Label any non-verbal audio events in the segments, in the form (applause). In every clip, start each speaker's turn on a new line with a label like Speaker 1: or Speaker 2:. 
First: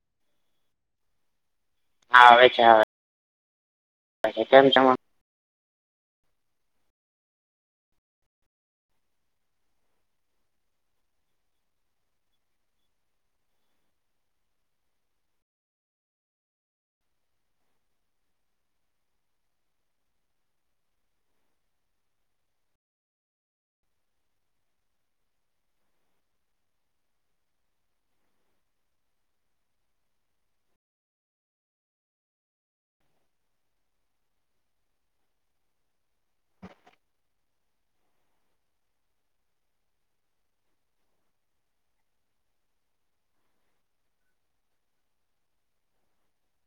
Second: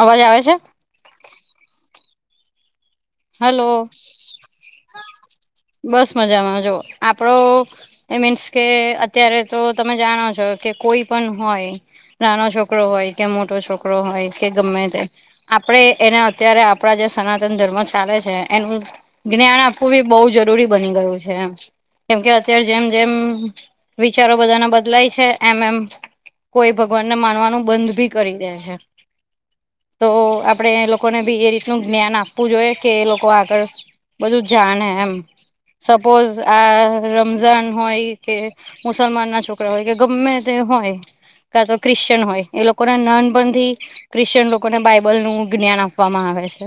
Speaker 1: અવાજ આવે છે.
Speaker 2: હા આવેવે છે હવે.
Speaker 1: હલો, બસ મજામાં જો આપડો એ મીન્સ કે અત્યારે તો તમે જાણો છો કે કોઈ પણ હોય. નાનો છોકરો હોય કે મોટો છોકરો હોય કે ગમે તે. આપડે એને અત્યારે આપણા જે સનાતન ધર્મ ચાલે છે, એનું જ્ઞાન આપવું બી બહુ જરૂરી બની ગયું છે. કેમ કે અત્યારે જેમ જેમ વિચારો બધાને બદલાય છે એમ એમ કોઈ ભગવાનને માનવાનું બંધ ભી કરી દે છે. તો આપણે એ લોકોને બી એ રીતનું જ્ઞાન આપવું જોઈએ. કે એ લોકો આગળ, બધું જાણે એમ. સપોઝ આ રમઝાન હોય કે મુસલમાન ના છોકરા હોય કે ગમે તે હોય. કા તો ક્રિશચયન હોય એ લોકોને નાનપણથી, ક્રિશ્ચયન લોકોને બાઈબલ નું જ્ઞાન આપ આપવામાં આવે છે,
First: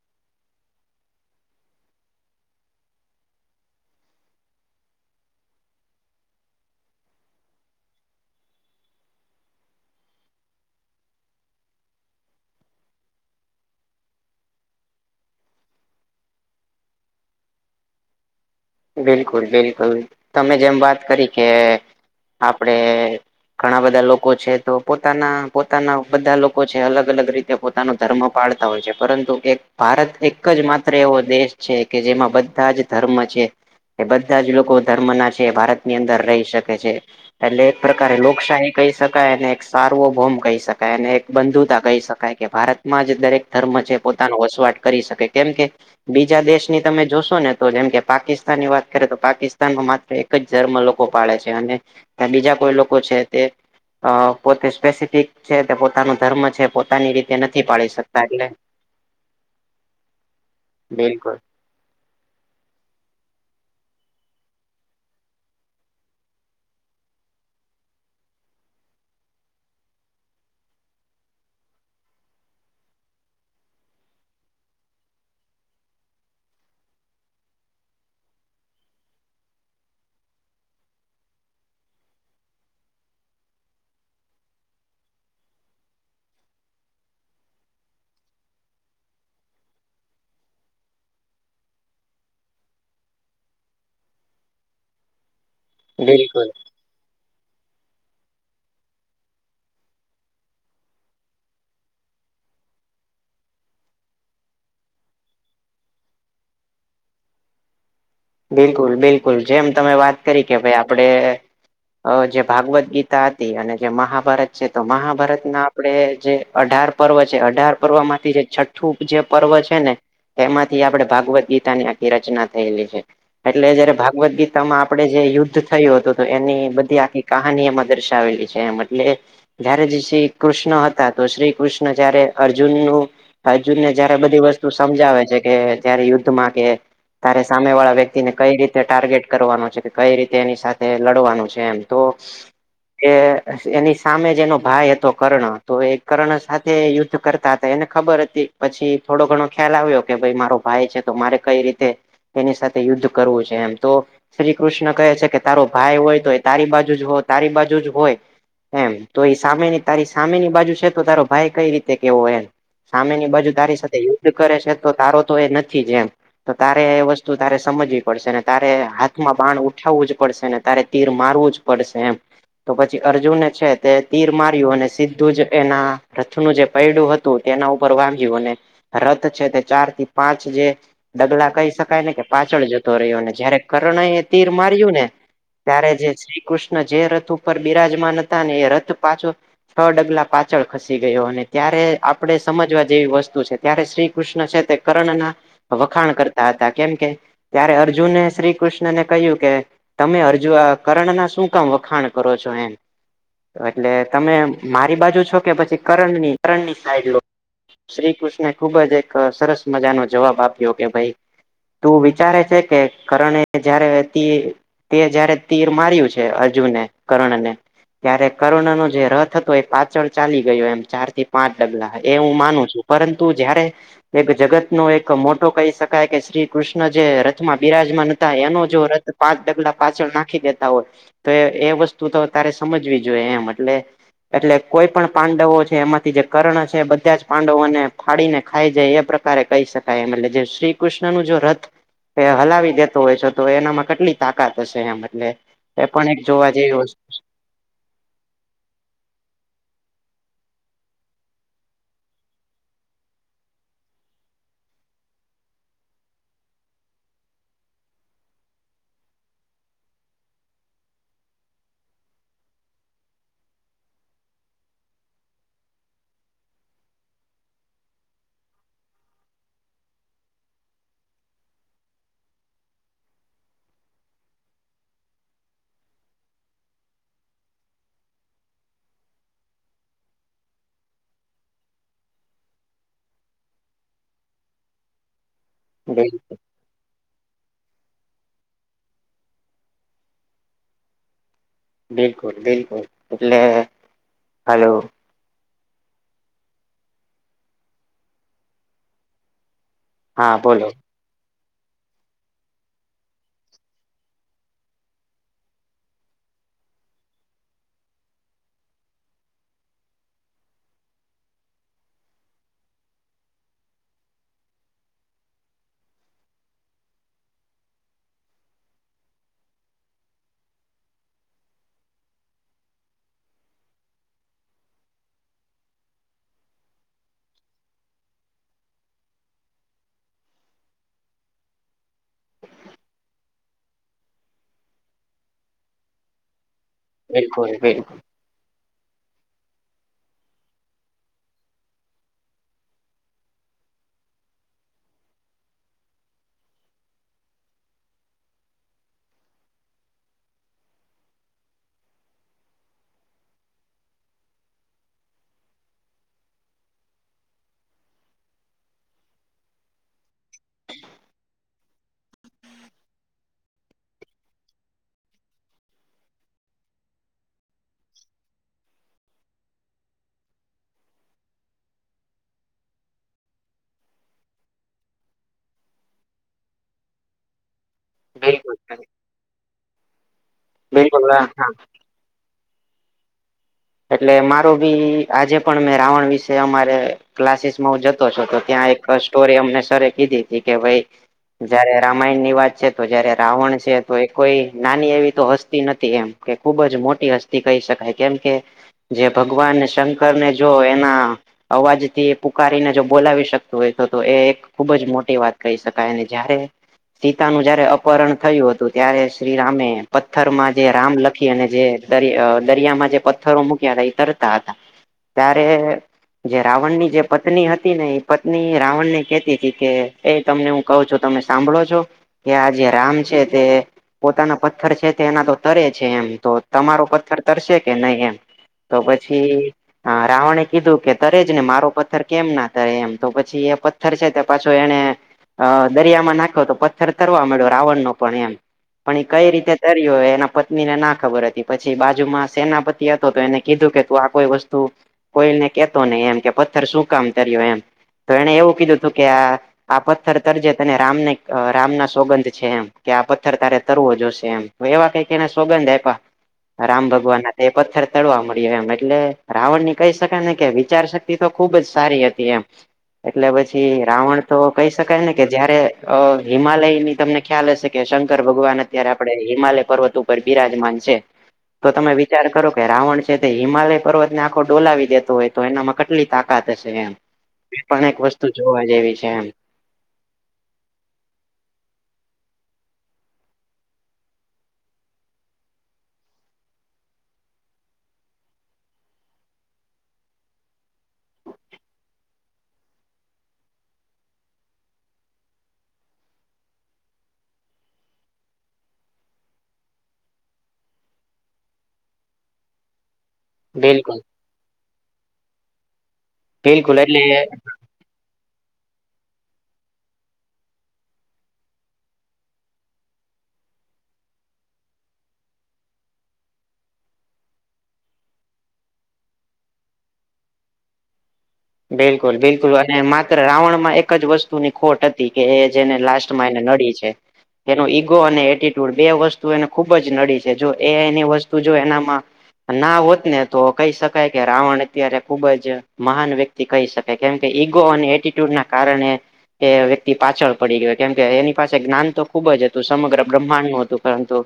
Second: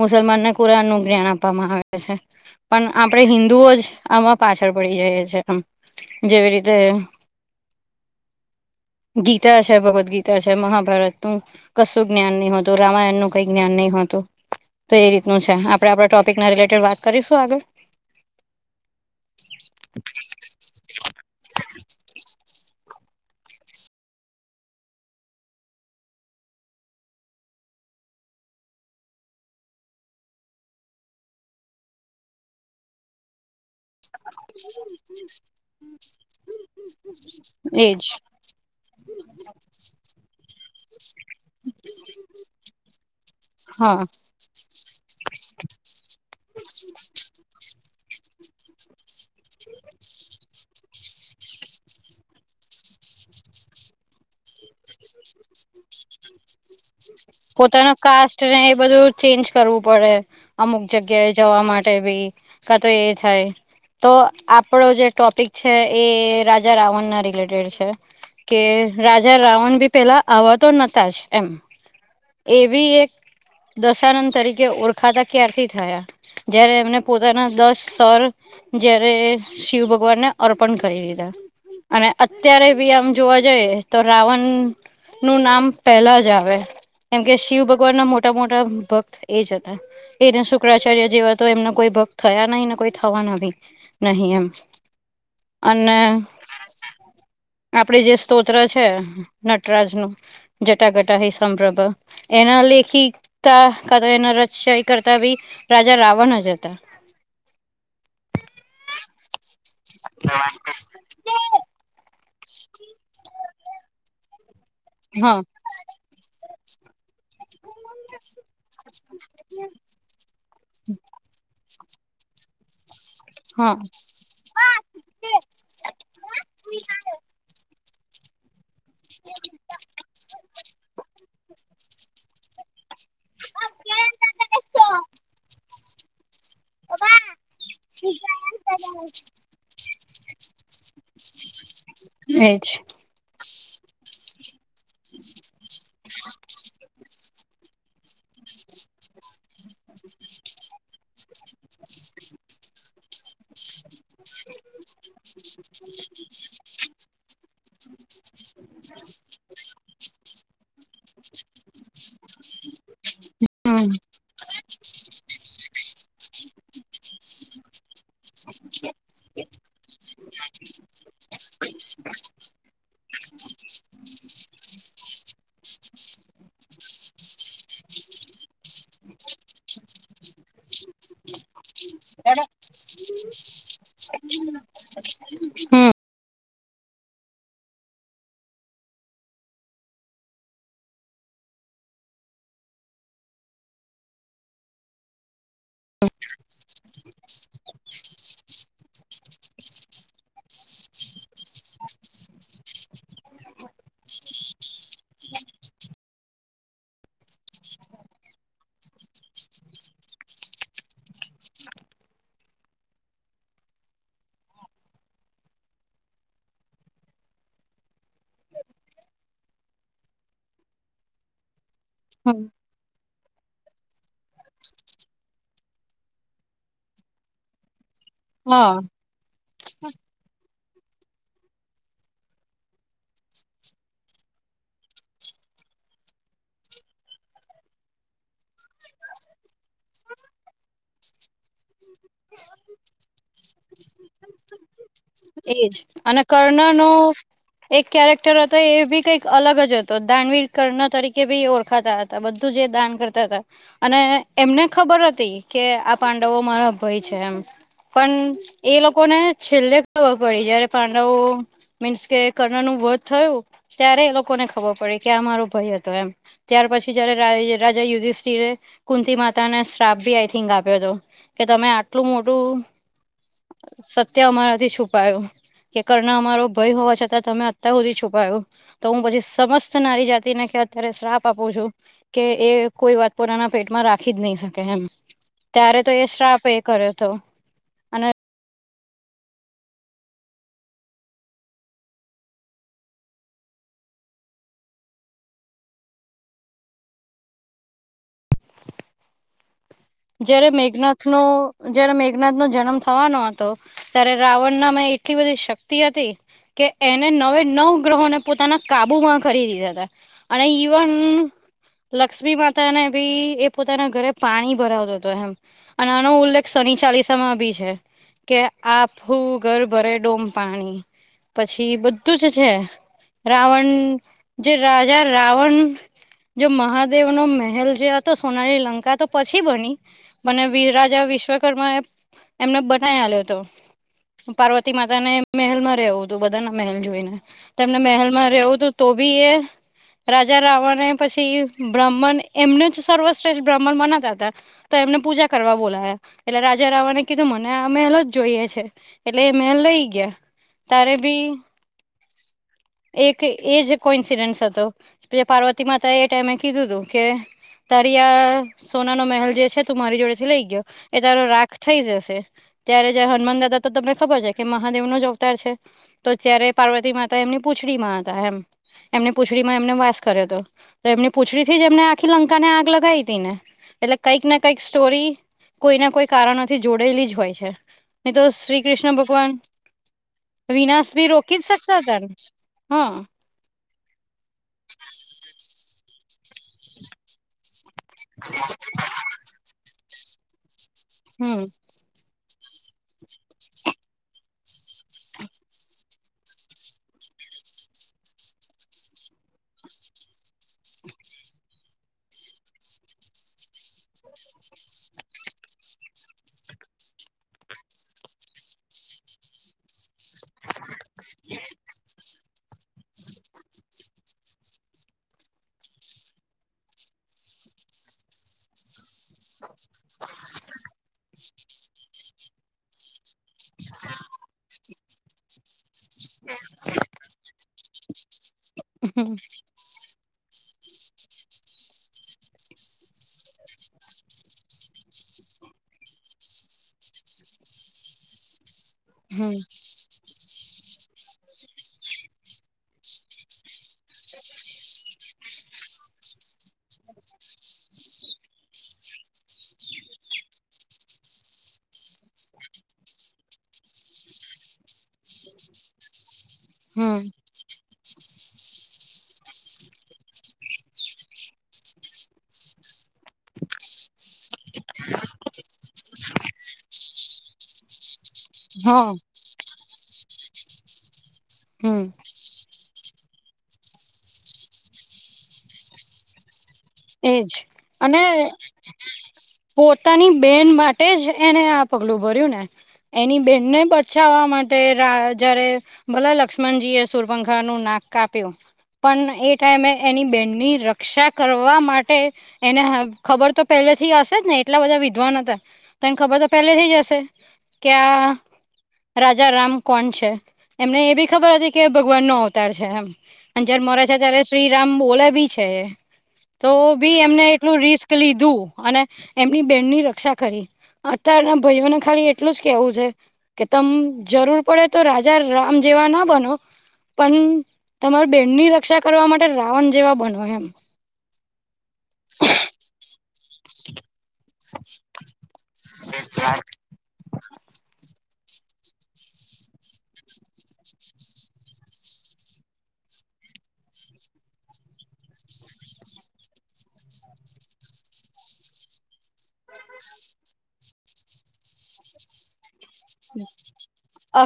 Speaker 1: મુસલમાનને કુરાણ નું જ્ઞાન આપવામાં આવે છે. પણ આપણે હિન્દુ ઓ જ આમાં પાછળ પડી જઈએ છે આમ, જેવી રીતે ગીતા છે ભગવદ્ ગીતા છે મહાભારતનુ કશું જ્ઞાન નહીતું રામાયણ નું કઈ જ્ઞાન નહીતું, તો એ રીતે છે આપણે આપણા ટોપિકના રિલેટેડ વાત કરીશું આગળ.
Speaker 2: બિલકુલ બિલકુલ તમે જેમ વાત કરી કે આપડે ઘણા બધા લોકો છે તો પોતાના પોતાના બધા લોકો છે અલગ અલગ રીતે તે પોતાનો ધર્મ પાડતા હોય છે પરંતુ એક ભારત એક જ માત્ર એવો દેશ છે કે જેમાં બધા જ ધર્મ છે. એ બધા જ લોકો ધર્મ ના છે ભારત ની અંદર રહી શકે છે, એટલે એક
Speaker 1: એજ
Speaker 2: પ્રકારે લોકશાહી કહી શકાય અને એક સારવો ભોમ કહી શકાય અને એક બંધુતા કહી શકાય કે ભારત માં જ દરેક ધર્મ છે
Speaker 1: હા
Speaker 2: પોતાનું વસવાટ કરી શકે કેમ કે, બીજા દેશની તમે જોશો ને તો જેમ કે પાકિસ્તાન ની વાત કરે તો પાકિસ્તાનમાં માત્ર એક જ ધર્મ લોકો પાળે છે અને. બીજા કોઈ લોકો છે તે અ પોતે સ્પેસિફિક છે તે પોતાનું ધર્મ છે પોતાની રીતે નથી
Speaker 1: પોતાનો
Speaker 2: પાળી શકતા
Speaker 1: કાસ્ટ
Speaker 2: એટલે
Speaker 1: ને એ બધું ચેન્જ કરવું પડે, અમુક જગ્યાએ
Speaker 2: બિલકુલ
Speaker 1: જવા માટે ભી કા તો એ થાય. તો આપણો જે ટોપિક છે એ રાજા રાવણ ના રિલેટેડ છે. કે રાજા રાવણ ભી પેલા આવવા તો નહતા જ એમ. એવી એક દશાનંદ તરીકે ઓળખાતા ક્યારથી થયા. જયારે એમને પોતાના દસ સર જયારે શિવ ભગવાનને અર્પણ કરી દીધા. અને અત્યારે બી આમ જોવા જઈએ તો રાવણ નું નામ પેલા જ આવે. કેમ કે શિવ ભગવાન ના મોટા મોટા ભક્ત એ જ હતા. એ શુક્રાચાર્ય જેવા તો એમના કોઈ ભક્ત થયા નહીિ ને કોઈ થવા નહીં. નહી એમ. અને
Speaker 2: બિલકુલ
Speaker 1: આપડે જે સ્તોત્ર છે. નટરાજનું, જટા ગટા હ સંભરભ. એના લેખિકા એના રચય કરતા બી, રાજા રાવણ જ હતા. (inaudible)
Speaker 2: બિલકુલ બિલકુલ જેમ તમે વાત કરી કે ભાઈ આપડે અ જે ભાગવદ્ ગીતા હતી અને જે મહાભારત છે તો
Speaker 1: હા
Speaker 2: મહાભારત ના આપણેે જે અઢાર પર્વ છે અઢાર પર્વ માંથી જે છે. જે પર્વ છે ને, એમાંથી આપડે ભાગવદ ગીતા ની આખી રચના થયેલી છે. એટલે
Speaker 1: હા
Speaker 2: જયારે ભાગવદ ગીત માં આપણે જે યુદ્ધ થયું હતું તો એની બધી આખી કહાની એમાં દર્શાવેલી છે એમ. એટલે, જારે જે શ્રી કૃષ્ણ હતા તો શ્રી કૃષ્ણ જય્યારે અર્જુન નું અર્જુનને જયારે બધી વસ્તુ સમજાવે છે કે જયારે યુદ્ધમાં કે તારે સામેવાળા વ્યક્ વ્યક્તિને કઈ રીતે ટાર્ગેટ કરવાનું છે કે, કઈ રીતે એની સાથે લડવાનું છે એમ. તો
Speaker 1: એજ
Speaker 2: કે એની સામે જ એનો ભાઈ હતો કર્ણ તો એ કર્ણ સાથે યુ યુદ્ધ કરતા હતા એને ખબર હતી. પછી થોડો ઘણો ખ્યાલ આવ્યો કે ભાઈ મારો ભાઈ છે તો મારે કઈ રીતે એની સાથ તે યુદ્ધ કરવું છે એમ તો શ્રી કૃષ્ણ કહે છે કે તારો ભાઈ હોય તો એ તારી બાજુ જ હો તારી બાજુ જ હોય. એમ તો ઈ સામેની તારી સામેની બાજુ છે તો તારો ભાઈ કઈ રીતે કેવો એમ? સામેની બાજુ તારી
Speaker 1: હમ
Speaker 2: સાથે યુદ્ધ કરે છે તો તારો તો એ નથી જે એમ તો તારે એ વસ્તુ તારે સમજવી પડશેને, તારે હાથમાં બાણ ઉઠાવવું જ પડશે ને, તારે તીર મારવું જ પડશે એમ. તો પછી અર્જુને છે તે તીર માર્યું અને સીધું જ એના રથનું જે પૈડું હત તું તેના ઉપર વાગ્યું અને રથ છે તે ચારથી પાંચ જે ડગલા કહી શકાય ને કે પાછળ જતો રહ્યો ને જયારે કર્ણ એ તીર માર્યું ને
Speaker 1: હમ
Speaker 2: ત્યારે જે શ્રી કૃષ્ણ જે રથ ઉપર બિરાજમાન હતા ને એ રથ પાછો છ ડગલા પાછળ ખસી ગયો અને ત્યારે આપણે સમજવા જેવી વસ્તુ છે. ત્યારે શ્રી કૃષ્ણ છે તે કર્ણના વખાણ કરતા હતા કેમ કે ત્યારે અર્જુને શ્રી કૃષ્ણને કહ્યું કે તમે અરજુ અ કરણના શું કામ વખાણ કરો છો એમ. એટલે તમે મારી બાજુ છો કે પછી કરણની કરણની સાઈડ લો. શ્રી કૃષ્ણ ખુબ જ એક સરસ મજાનો જવાબ આપ્યો કે ભઈ તું વિચારે છે કે કરણે જયારે તીર તે જયારે તીર માર્યું છે અર્જુને કર્ણને ત્યારે કર્ણનો જે રથ હતો એ પાછળ ચાલી ગયો એમ ચારથી પાંચ ડગલા એ હું
Speaker 1: હમ
Speaker 2: માનું છું. પરંતુ જયારે એક જગતનો એક મોટો કહી શકાય કે શ્રી કૃષ્ણ જે રથમાં બિરાજમાન હતા એનો
Speaker 1: હા
Speaker 2: જો રથ પાંચ ડગલા પાછળ નાખી દેતા હોય તો એ વસ્તુ તો તારે સમજવી જોઈએ એમ એટલે એટલે કોઈ પણ પાંડવો છે એમાંથી જે કર્ણ છે બધા જ પાંડવોને ફાડીને ખાઈ જાય એ પ્રક કારે કહી શકાય એમ એટલે જે શ્રી કૃષ્ણનું જો રથ એ હલાવી દેતો હોય છે તો એનામાં કટલી તાકાત હશે એમ. એટલે
Speaker 1: એજ
Speaker 2: એ પણ એક
Speaker 1: અને
Speaker 2: જોવા જેવી
Speaker 1: કર્ણનો
Speaker 2: વસ્તુ
Speaker 1: એક કેરેક્ટર હતો એ ભી કંઈક અલગ જ હતો દાનવીર કર્ણ તરીકે બી ઓળખાતા હત તા બધું જે દાન કરતા તા. અને એમને ખબર હતી કે આ પાંડવો મારા ભઈ છે એમ. પન એ લોકોને છેલ્લે ખબર પડી જયારે પાંડવો મીન્સ કે કર્ણનું વધ થયું. ત્યારે એ લોકોને ખબર પડી કે આ મારો ભઈ હતો એમ. ત્યાર પછી જયારે રાજ રાજા યુધિષ્ઠિર એ કુંતી માતાને શ્રાપ ભી આઇથિંક આપ્યો તો. કે તમે આટલું મોટું સત્ય અમારાથી છુપ પાયો કે કર્ણ અમારો ભઈ હોવા છતાં તમે અત્યાર હુધી છુપાયો. તો હું પછી સમસ્ત નારી જાતિને કે અત્યારે શ્રાપ આપું છું. કે એ કોઈ વાત પોતાના પેટમાં રાખી જ નહી શકે એમ. ત્યારે તો
Speaker 2: છે
Speaker 1: એ
Speaker 2: બિલ
Speaker 1: શ્રાપ એ કર્યો તો.
Speaker 2: બિલકુલ બિલકુલ એટલે હાલો. હા
Speaker 1: જયારે
Speaker 2: બોલો
Speaker 1: મેઘનાથ નો જયારે મેઘનાથનો જન્મ થવાનો હતો ત્યારે રાવણના મેં એટલી બધી શક્તિ હતી. કે એને નવે નવ ગ્રહોને પોતાના કાબુમાં કરી લીધાતા. અને ઈવન લક્ષ્મી માતાને ભી એ પોતાના ઘરે પાણી ભરાવ તો એમ અને આનો ઉલ્લેખ શનિ ચાલીસામાં બી છે. કે આખું ઘર ભરે ડોમ પાણી પછી બધું જ છે. રાવન જે રાજા રાવન જો મહાદેવ નો મહેલ જે હતો સોના ની લંકા તો પછી બની. અને વીરરાજા રાજા વિશ્વકર્મા એ એમને બનાવી આલિયો હતો. પાર્વતી માતા ને મહેલ માં રહેવું હતું બધાના મહેલ જોઈને
Speaker 2: બિલકુલ
Speaker 1: તમને
Speaker 2: બિલકુલ
Speaker 1: મહેલ માં રહેવુ, તુ તો બી એ રાજા રાવણ એ પછી બ્રાહ્મણ એમ ને જ સર્વશ્રેષ્ઠ બ્રાહ્મણ માના જાતા. તો એમને પૂજા કરવા બોલાયા એટલે રાજા રાવણે ને કીધું મને આ મહેલ જ જોઈએ છે. એટલે એ મહેલ લઈ ગયા તારે ભી એક એ જ કોઈ ઇન્સિડન્સ હતો. પ પાર્વતી માતાએ એ ટાઈમે કીધું તું કે તરિયા સોના નો મહેલ જે છે. તું મારી જોડે થી લઈ ગયો એ તારો રાખ થઈ જશે ત્યારે જ હનુમાન દાદા તો તમને ખબર છે કે મહાદેવ નો જ અવતાર છે. તો અયારે પાર્વતી માતા એમની પૂંછડી માં હતા એમ એમને પૂછડીમાં એમને વાસ કર્યો હતો તો એમને પૂછડી થી જ એમને આખી લંકાને આગ લગાવી હતી ને એટલે કંઈક ના કંઈક સ્ટોરી કોઈ ના કોઈ કારણોથી જોડાયેલી જ હોય છે. નહી તો
Speaker 2: બિલકુલ
Speaker 1: શ્રી કૃષ્ણ ભગવાન વિનાશ ભી
Speaker 2: બિલકુલ હા
Speaker 1: રોકી જ શકતા ત હા
Speaker 2: એટલે મારો બી આજે પણ મે રાવણ વિશે અમારે ક્લાસીસમાં હું જતો છું તો ત્યાં એક સ્ટોરી અમને સર કીધી હતી કે ભાઈ
Speaker 1: હમ
Speaker 2: જારે રામાયણ ની વાત છે તો જયારે રાવણ છે, તો એ કોઈ નાની એવી તો હસ્તી નથી, એમ કે ખુબ જ મોટી હસ્તી કહી શકાય કેમ કે જે ભગવાન શંકર ને જો એના અવાજથી. પુકારીને જો બોલાવી શકતું હોય તો તો એ એક ખૂબ જ મોટી વાત કહી શકાય અને જયારે સીતા નું જયારે અપહરણ થયું હતું ત્યારે શ્રીરામે પથ્થરમાં જે રામ લખી અને જેર દરિયામાં જે પથ્થરો મૂક્યા હતા એ તરતા હતા. ત્યારે જે રાવણ ની જે પત્ની હતી ને એ પત્ની રાવણ ને કેતી હતી, કે એ તમને હું કહું છું તમે સાંભળો છો કે આ જે રામ છે. તે પોતાના પથ્થર છે તે એના તો તરે છે એમ તો તમારો પથ્થર તરશે કે નહી, એમ તો
Speaker 1: હમ
Speaker 2: પછી. હા રાવણે કીધું કે તરે જ ને મારો પથ્થર કેમ ના તરે એમ તો પછી એ પથ્થર છે, તે પાછો એને અ દરિયામાં નાખો તો પથ્થર તરવા મળ્યો રાવણનોો પણ એમ પણ એ કઈ
Speaker 1: હમ
Speaker 2: રીતે તરી્યો હો એના પત્ની ને ના ખબર હતી પછી બાજુમાં સેના પ થી હતો તો એને કીધું કે તું આ કોઈ વસ્તુ કોઈને કેતો નહી એમ કે પથ્થર શું કામ કર્યું એમ તો એને એવું કીધું હતુ, કે આ આ પથ્થર તરજે તને રામને રામના સોગંધ છે, એમ કે આ પથ્થર તારે તરવો જોશે એમ હ એવા કઈ એને સોગંધે
Speaker 1: (unintelligible)
Speaker 2: રામ ભગવાન એ પથ્થર તડવા મળ્યો એમ એટલે રાવણ ની કહી શકાય ને કે વિચાર શક્તિ તો ખુબ જ સારી હતી એમ એટલે પછી રાવણ તો કહી શકાય ને કે જયારે હિમાલયની તમને ખ્યાલ હશે કે શંકર ભગવાન અત્યારે
Speaker 1: હા
Speaker 2: આપડે હિમાલય પર્વત ઉપર બિરાજમાન છે, તો
Speaker 1: હમ
Speaker 2: તમે વિ ચાર કરો કે રાવણ છે તે હિમાલય પર્વતને આખો ડોલાવી દેતો હોય તો એનામાં કેટલી તશે એમ
Speaker 1: એજ
Speaker 2: પણ એક
Speaker 1: અને
Speaker 2: વસ્તુ જોવા જેવી છે, એમ
Speaker 1: પોતાની બેન માટે જ એને આ પગલું ભર્યું ને એની બેનને બચાવવા માટે જયારે ભલા લક્ષ્મણજી એ સુરભખા નું નાક કાપ્યો. પણ એ ટાઈમે એની બેનની રક્ષા કર જોવા માટે એને ખબર તો પહેલે થી હશે જ ને એટલા બધા વિદ્વાન હતા. તને ખબર તો પેલે થઈ જ હશે કે આ રાજા રામ કોણ છે, એમને એ બી ખબર હતી કે ભગવાન નો અવતાર છે એમ. અ જયારે મરા છે
Speaker 2: બિલકુલ
Speaker 1: ત્યારે શ્રીરામ બોલે બી છે. તો
Speaker 2: બિલકુલ એટલે
Speaker 1: બી એમને એટલું રિસ્ક લીધું, અને એમની બેનની રક્ષા કરી. અત્યારના ભાઈઓને ખાલી એટલું જ કેવું છે. કે તમ જરૂર પડે તો રાજા રામ જેવા ના બનો. પણ તમારા બેનની રક્ષા કરવા માટે રાવણ જેવા બનો એમ.
Speaker 2: બિલકુલ બિલકુલ અને માત્ર રાવણ માં એક જ વસ્તુ ની ખોટ હતી કે એ જેને લાસ્ટમાં એને નડી છે. એનો ઈગો અને એટીટ્યુડ બે વસ્તુ એને ખુબ જ નડી છે જો એની વસ્તુ જો એનામાં ના હોત ને તો કહી શકાય કે રાવણ અત્યારે ખુબ જ મહાન વ્યક્તિ કહી શકે કેમ કે ઈગો અને એટીટ્યુડ ના કારણે એ વ્યક્તિ પાછળ પડી ગયો કેમ કે એની પાસે જ્ઞાન તો ખૂબ જ હતું સમગ્ર બ્રહ્માંડનું હતું પરંતુ.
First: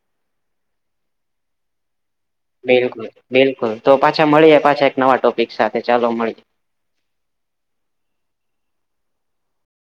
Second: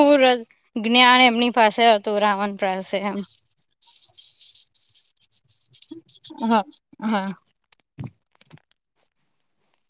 Speaker 1: બર. (unintelligible) જ્ઞાન એમની પાસે આવ હતું રાવણ પાસે
Speaker 2: બિલકુલ
Speaker 1: એમ
Speaker 2: બિલકુલ તો પાછા મળીએ પાછા એક નવા ટોપિક સાથે ચાલો મળીએ.
Speaker 1: હા હા.